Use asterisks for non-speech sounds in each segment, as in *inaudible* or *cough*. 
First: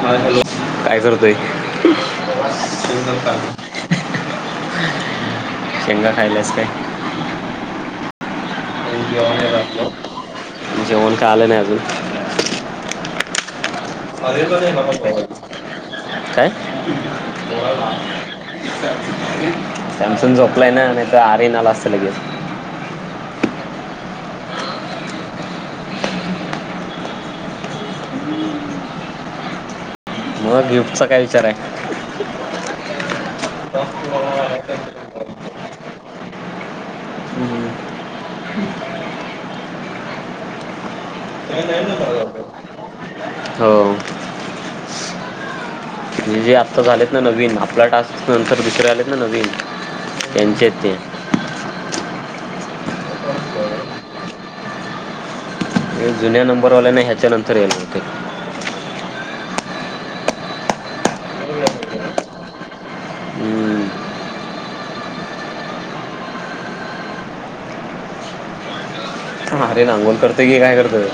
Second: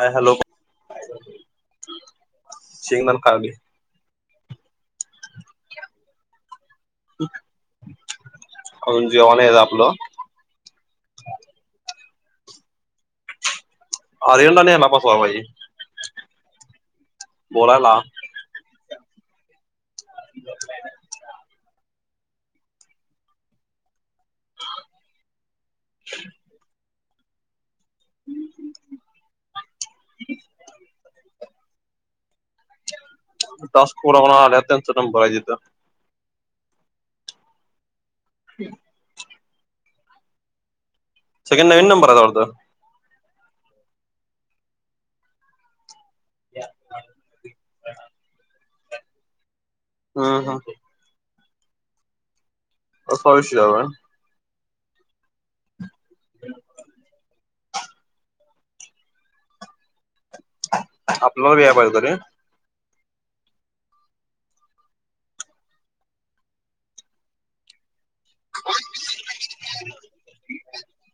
हाय hello काय करतोय शेंगदाण खाली शेंगा खायल्यास काय अजून जेवण जेवणय आहे आपलं जेवण काय आलं नाही अजून आर्यनला नाही आला बसवा पाहिजे काय बोलायला *unintelligible* *inaudible* सॅमसंग झोपलायना नाही तर आर्यन आला असता लगेच *inaudible* हम्म हम्म *inaudible* मग गिफ्टचा काय विचारे दस पुरवण्या आल्या त्यांचा नंबर हाय तिथं. हम्म *inaudible* ह सगळे नवीन नंबर आहे वाटत. हो. म्हणजे आत्ता झालेत ना नवीन आपला टास्क नंतर दुसऱ्या नवीन हम्म त्यांचेत हम्म ते काय विषय झालाय? जुन्या नंबरवाल्याना ह्याच्या नंतर येल होते आपल्याला बी यायाला पाहिजे होतं रे होते हम्म. *inaudible* हा आर्यन अंगोल करतय की काय करतोय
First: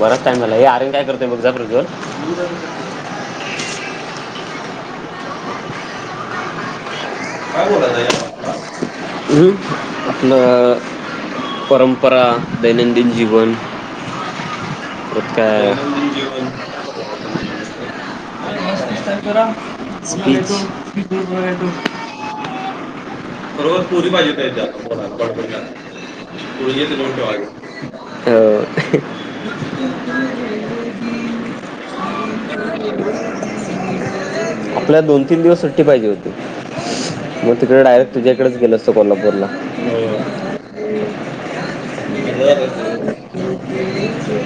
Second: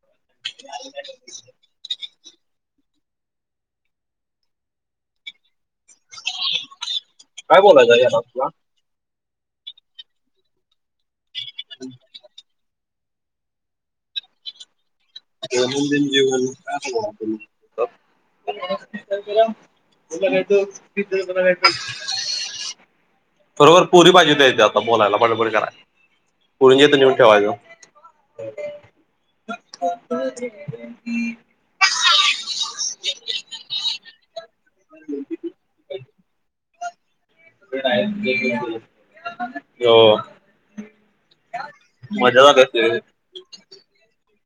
बरा टाईमला हे आर्यन काय करतेय बघ जा प्रज्वल *inaudible* *inaudible* काय बोलायचं यात आपला अं आपलं परंपरा दैनंद दीन जीवन परत काय दैनंदिन जीवन काय सांगणार तुम्ही स्पीच खरोखर पोरी पाहिजे होत्या इथ आता बोलायला, बडबड करायला. पोरींच्या पुरींच्या इथ इथं नेऊन ठेवायच. ठेवायचं हो आपल्याला दोन- तीन दिवस सुट्टी पाहिजे होती. *inaudible* मग तिकडे डायरेक्ट तुझ्याकडेच गेल असतो कोल्हापूरला हो मजा झाली असती रे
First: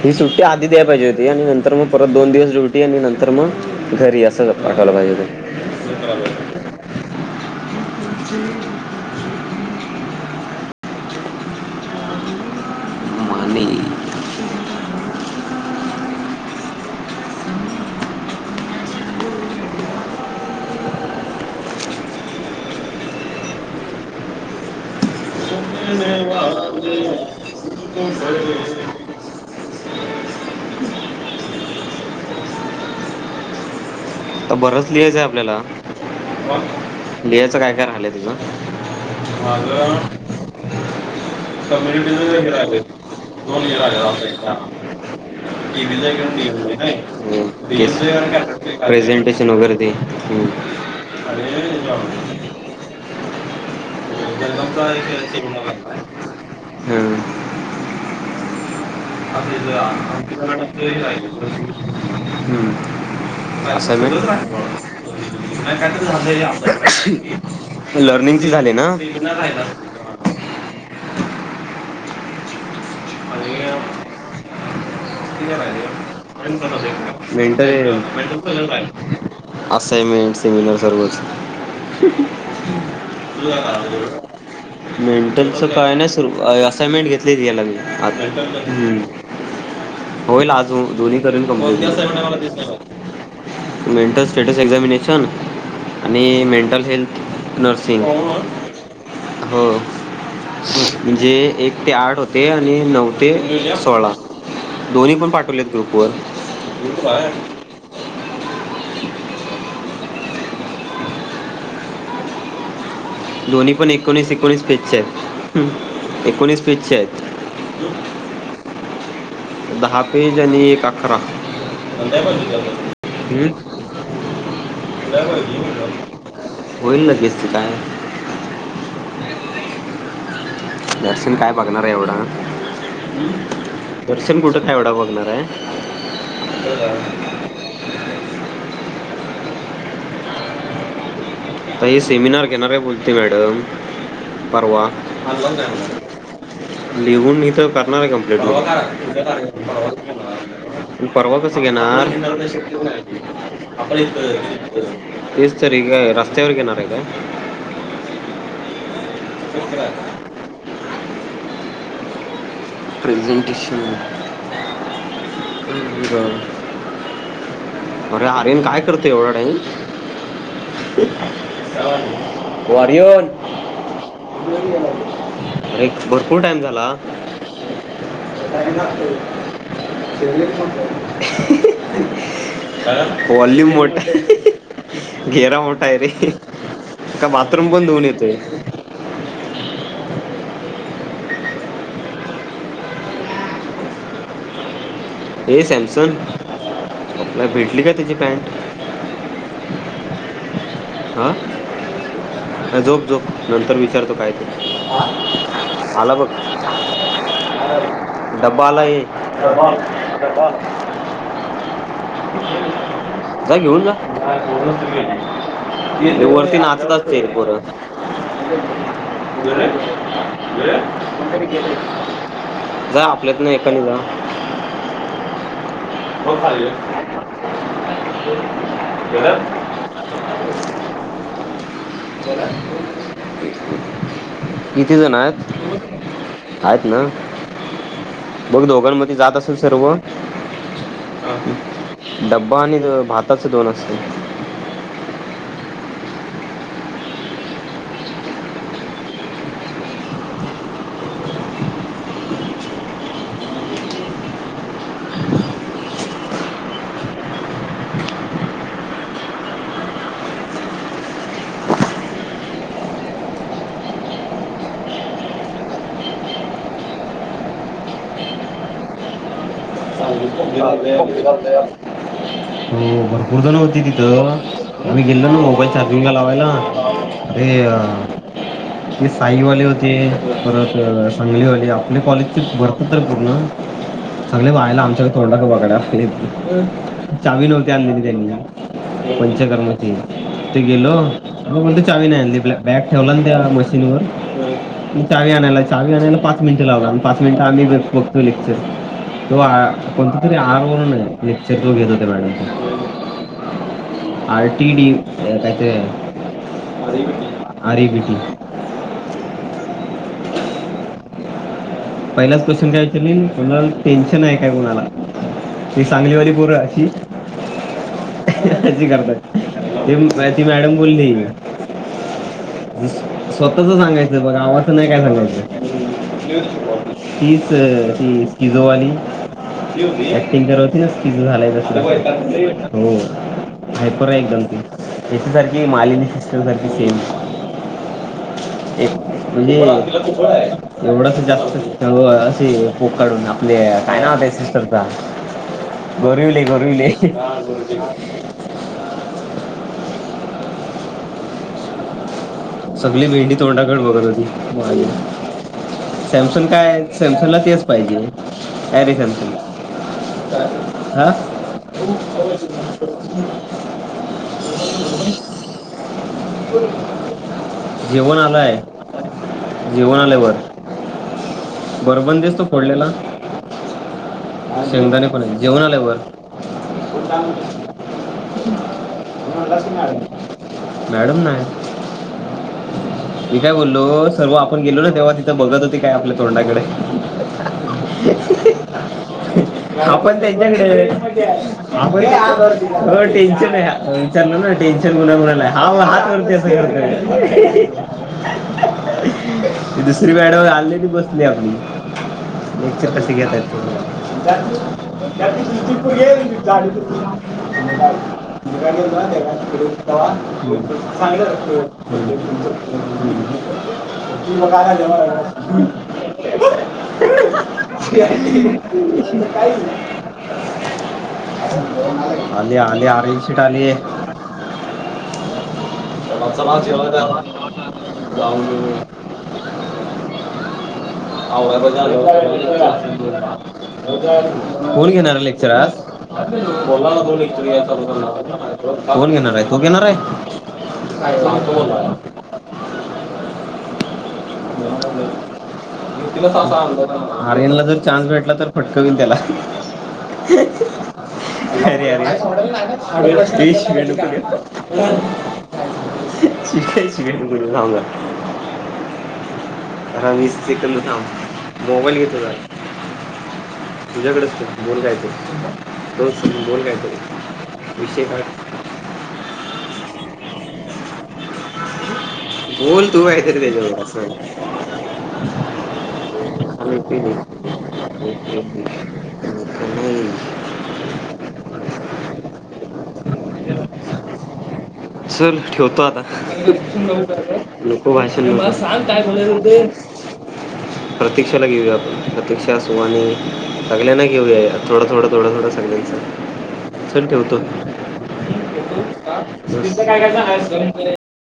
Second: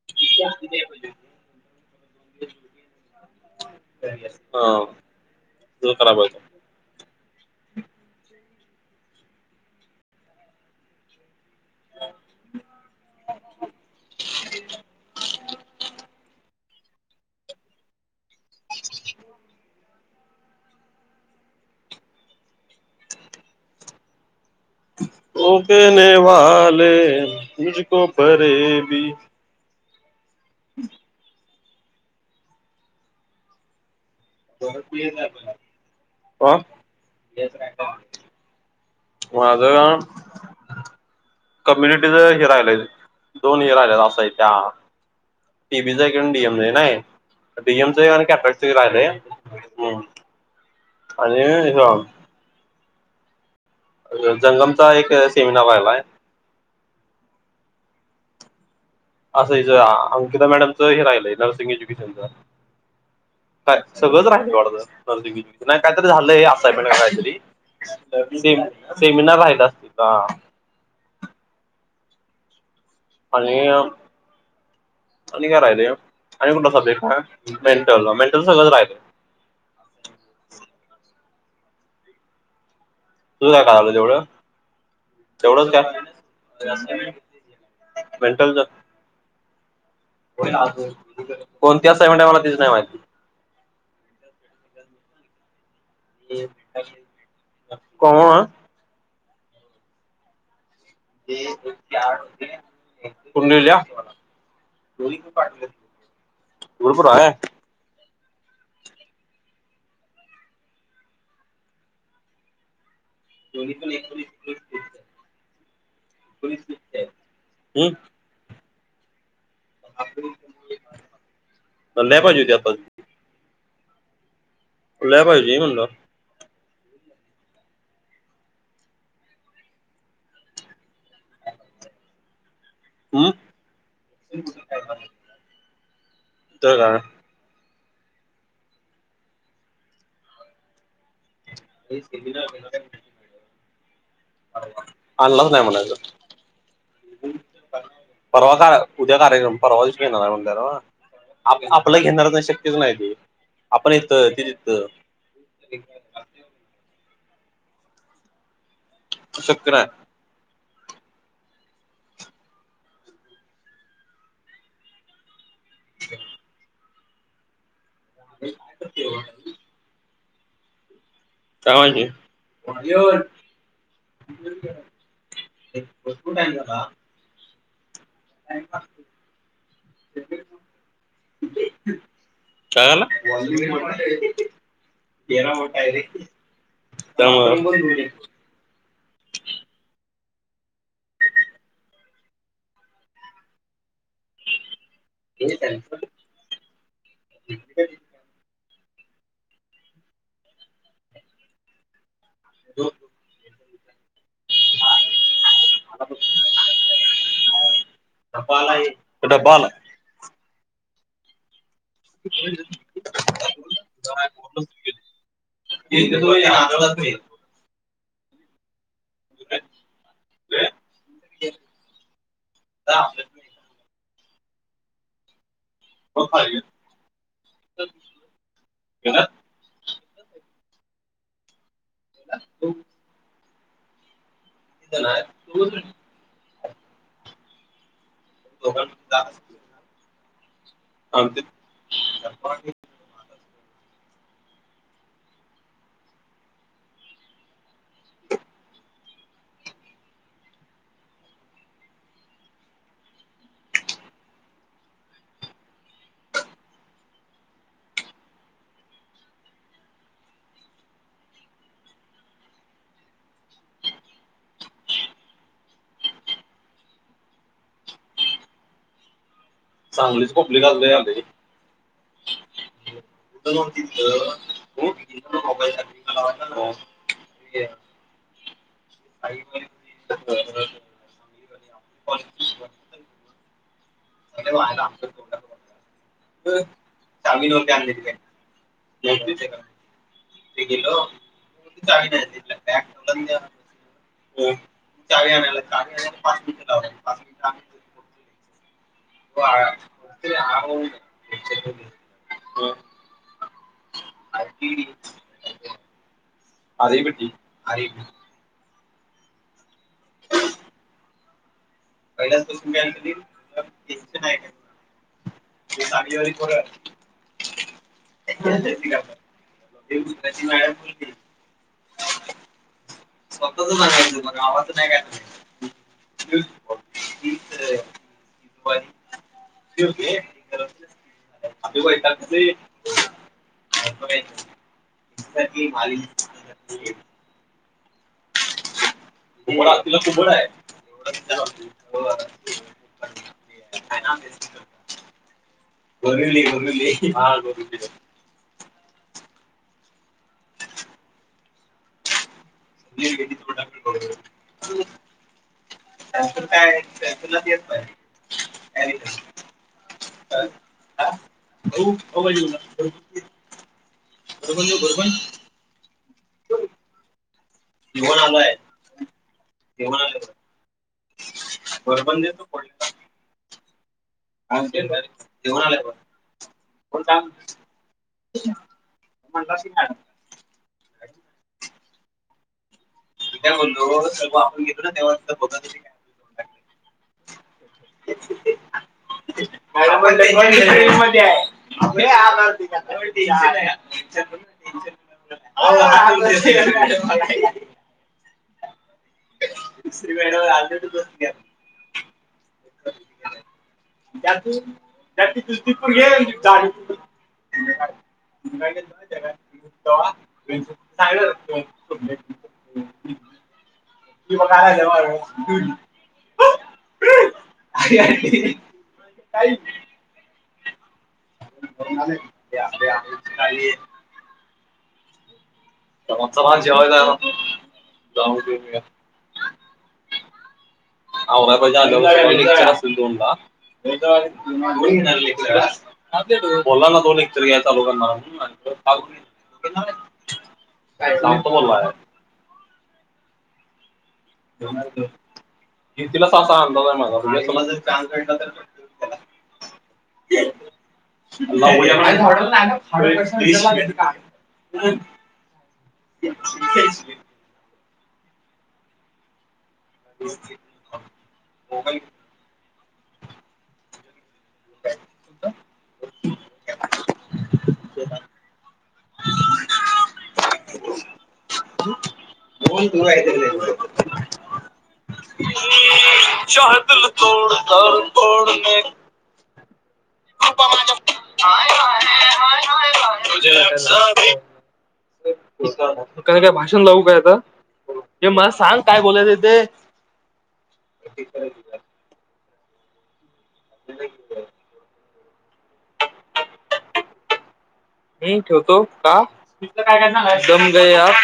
ही सुट्टी आधी तुझ्याकडेच गेलो असतो कोल्हापूरला, ही सुट्टी आधी द्यायला पाहिजे होती आणि नंतर मग परत दोन दिवस ड्युटी आणि नंतर मग घरी, अस हा पाठवला पाहिजे होत. तसं कराय बरोबर पाहिजे *inaudible* *inaudible* ओ केहने वाले मुझको फरेबी *inaudible* आता बरंच लिहायचं आहे आपल्याला, हा लिहायचं काय काय राहिलंय तुझं? माझ माझं कम्युनिटीच कम्युनिटीचं हे राहिले राहिलेलं दोन हे राहिले राहिलेलं आता असायच्या एकदा डी बी टीव्हीचं चा एक घेऊन आणि डी एम, नाही *unintelligible* डी एम च एक आणि एक आहे. कपॅसिटन्स राहिलाय. ह्यो *inaudible* जंगमचा एक सेमिनार राहिलाय हम्म असं हिज अंकिता मॅडमचं हे राहिलंय नर्सिंग एज्युकेशनचं काय *unintelligible* सगळंच राहिल वाटतं नर्सिंग एजुकेशन असाइनमेंट नाही काहीतरी झालंय असाइनमेंट काहीतरी आपल्याला. लर्निंगची झाली ना ते बिना सेमिनार राहिला असणार हा *inaudible* आणि आणि काय राहिलय आणि कुठला सब्जेक्ट हाय मेंटल मेंटल सगळंच राहिलंय असाइनमेंट सेमिनार सर्वच *inaudible* तुझं काय कळालं तेवढं मेंटलच तेवढंच काही नाही सर असाइनमेंट घेतलेली याला मी आता मेंटलच हम्म होईल आजून दोन्ही करेन कोणती असाइनमेंट आहे मला तेच नाही माहिती कंप्लीट मेंट्स स्टेटस एक्झामिनेशन आणि मेंटल हेल्थ नर्सिंग हो मग हो म्हणजे एक ते आठ होते. ते नऊ ते सोळा दोन्ही पण पाठवलेत ग्रुप वर *inaudible* गुरुपूर आहे दोन्ही पण एकोणीस एकोणीस पेजचे आहेत हम्म एकोणीस पेज चे आहेत. हम्म दहा पेज आणि एक अकरा लय पाहिजे होती ह *inaudible* खुलाय पाहिजे म्हणलो. होईल लगेच की काय? दर्शन काय बघणार आहे एवढं? हम्म दर्शन कुठे काय येवड बघणार हाय. तर काय त हे सेमिनार घेणार आहे बोलते मॅडम परवा आणलाच नाही म्हणायचं लिहून इथ करणार आहे कंप्लीट परवा का उद्या कार्यक्रम परवा दिवशी घेणार आहे म्हणल्यावर मी. परवा कस आपलं घेणार घेणारच नाही शक्यच नाही ते आपण इथं ते तिथं तेच तरी काय काय शक्य नाही प्रेझेंटेशन ह ब अरे आर्यन काय करत एवढ्या टाईम काय माहिती ओ आर्यन भरपूर टाइम झाला. काय आला व्हॉलूयूम मोठा आहे घेरा मोठा आहे रे. का बाथरूम पण धुऊन येतोय? हे सॅमसंग, आपला भेटली का तुझी पॅन्ट? *unintelligible* आ झोप झोप नंतर वि *unintelligible* तो काय आला बग. डब्बा आला ऎ डब्बा आला जा घेऊन जा. ये वर्षी नाचताच ह जा आपल्यातन, एकान जा हो खाली ये *inaudible* घेणार? येणार चला किती जण आहेत? आहेत ना. मग दोघांमध्ये जात असेल सर्व आणि ते डब्बा आणि भातात दोन *inaudible* *inaudible* सांगलीच पब्लिक लय आलत रे. भरपूर जण होते तिथं *inaudible* गेलो ना मोबाईल चार्जिंगला लावायला अरे ते साईवाले होते परत सांगलीवाले आपले कॉलेजचे तर पूर्ण चांगले बायला आमच्याकडे तोंडा का बकड्या चावी नव्हती *unintelligible* आणली त्यां पंचकर्माची ते गेलो म्हण चावी नाही आणली बॅग ठेवला ना त्या मशीन व चावी आणायला चावी आणायला पाच मिनिट लावला आणि पाच मिनिट आम्ही बघतो लेक्चर. तो आ कोणत तरी आरवरून लेक्चर घेत होत्या मॅडम ते. *unintelligible* अरे बेटी *inaudible* पहिलाच क्वेश्चन काय विचारली कुणाला टेन्शन आहे काय कुणाला ती सांगली वाली पोर अशी *inaudible* करतात ते त मॅडम बोलली *inaudible* स्वतःच सांगायचं बघ गावाच नाही काय सांगायचं. तीच ती स्किजोवाली ऍक्टिंग करत होती ना किजो झालायस हो हायपर आहे एकदम ती यांच्यासारखी मालीनी सिस्टर सारखी सेम *unintelligible* म्हणजे एवढ जास्त असे पोक काढून आपले काय नावते सिस्टरचा गरीवले गरीवले हा बेटी. *unintelligible* सगळी भेंडी तोंडाकडे बघत होती माझी सॅमसंग काय सॅमसंगला तेच पाहिजे काय रे सॅमसंग हा *inaudible* जेवण आलाय *inaudible* जेवण आल्यावर गोरबंदीस तू फोडलेला *inaudible* शेंगदाणे पण जेवण आल्यावर *inaudible* मॅडम ना मी काय बोललो सर्व आपण गेलो ना तेव्हा तिथं बघत होती काय आपल्या तोंडाकडे *inaudible* आपण त्यांच्याकडे मध्ये आहे आपले आधार ते का? आपण टेन्शन आहे विचारलो ना टेन्शन कुणा कुणा ला ये हा हात वरती असं करतय...... *inaudible* *inaudible* त्यातून त्याची दुसरी पोरगी आहे म्हणजे जाडी पोरगी. *unintelligible* *unintelligible* ती बघायला जवळ आहे. काही *inaudible* आली आली आरनशीट आली. चला जेवायला जाऊ *unintelligible* आवरायला पाहिजे असेल दोन लाख कोण घेणारे लेक्चर आज बोलला ना दोन लेक्चर घ्यायला चालू करणार म्हणून कोण घेणारअय तू घेणारय सांगतो बोललाय *unintelligible* की तिला असा अंदाज आहे माझा आर्यनला जर चान्स भेटला तर फटकविन त्याला अरे-अरे बीच मे डूब के मरो. मी काय शिवी दिलो नाही थांबा. होय *inaudible* रवीस सेकंद थांब मोबाईल घे तुझा तुझ्याकडच की बोल कायतरी *unintelligible* बोल कायतरी विषय काड बोल तू कायतर त्याच्यावरं नको *inaudible* *inaudible* चल ठेवतो आता काय काय भाषण लावू काय आता नको भाषण ये मला नको. सांग काय बोलायचंय बोलायचं ते प्रतीक्षाला घेऊया आपण प्रतीक्षा त्याच वाणी सगल्यांना ना घेऊया यात थोडं-थोडं थोड-थोडस चल ठेवतोय, मी ठेवतो का तिथं काय-काय दम गए करायच. आप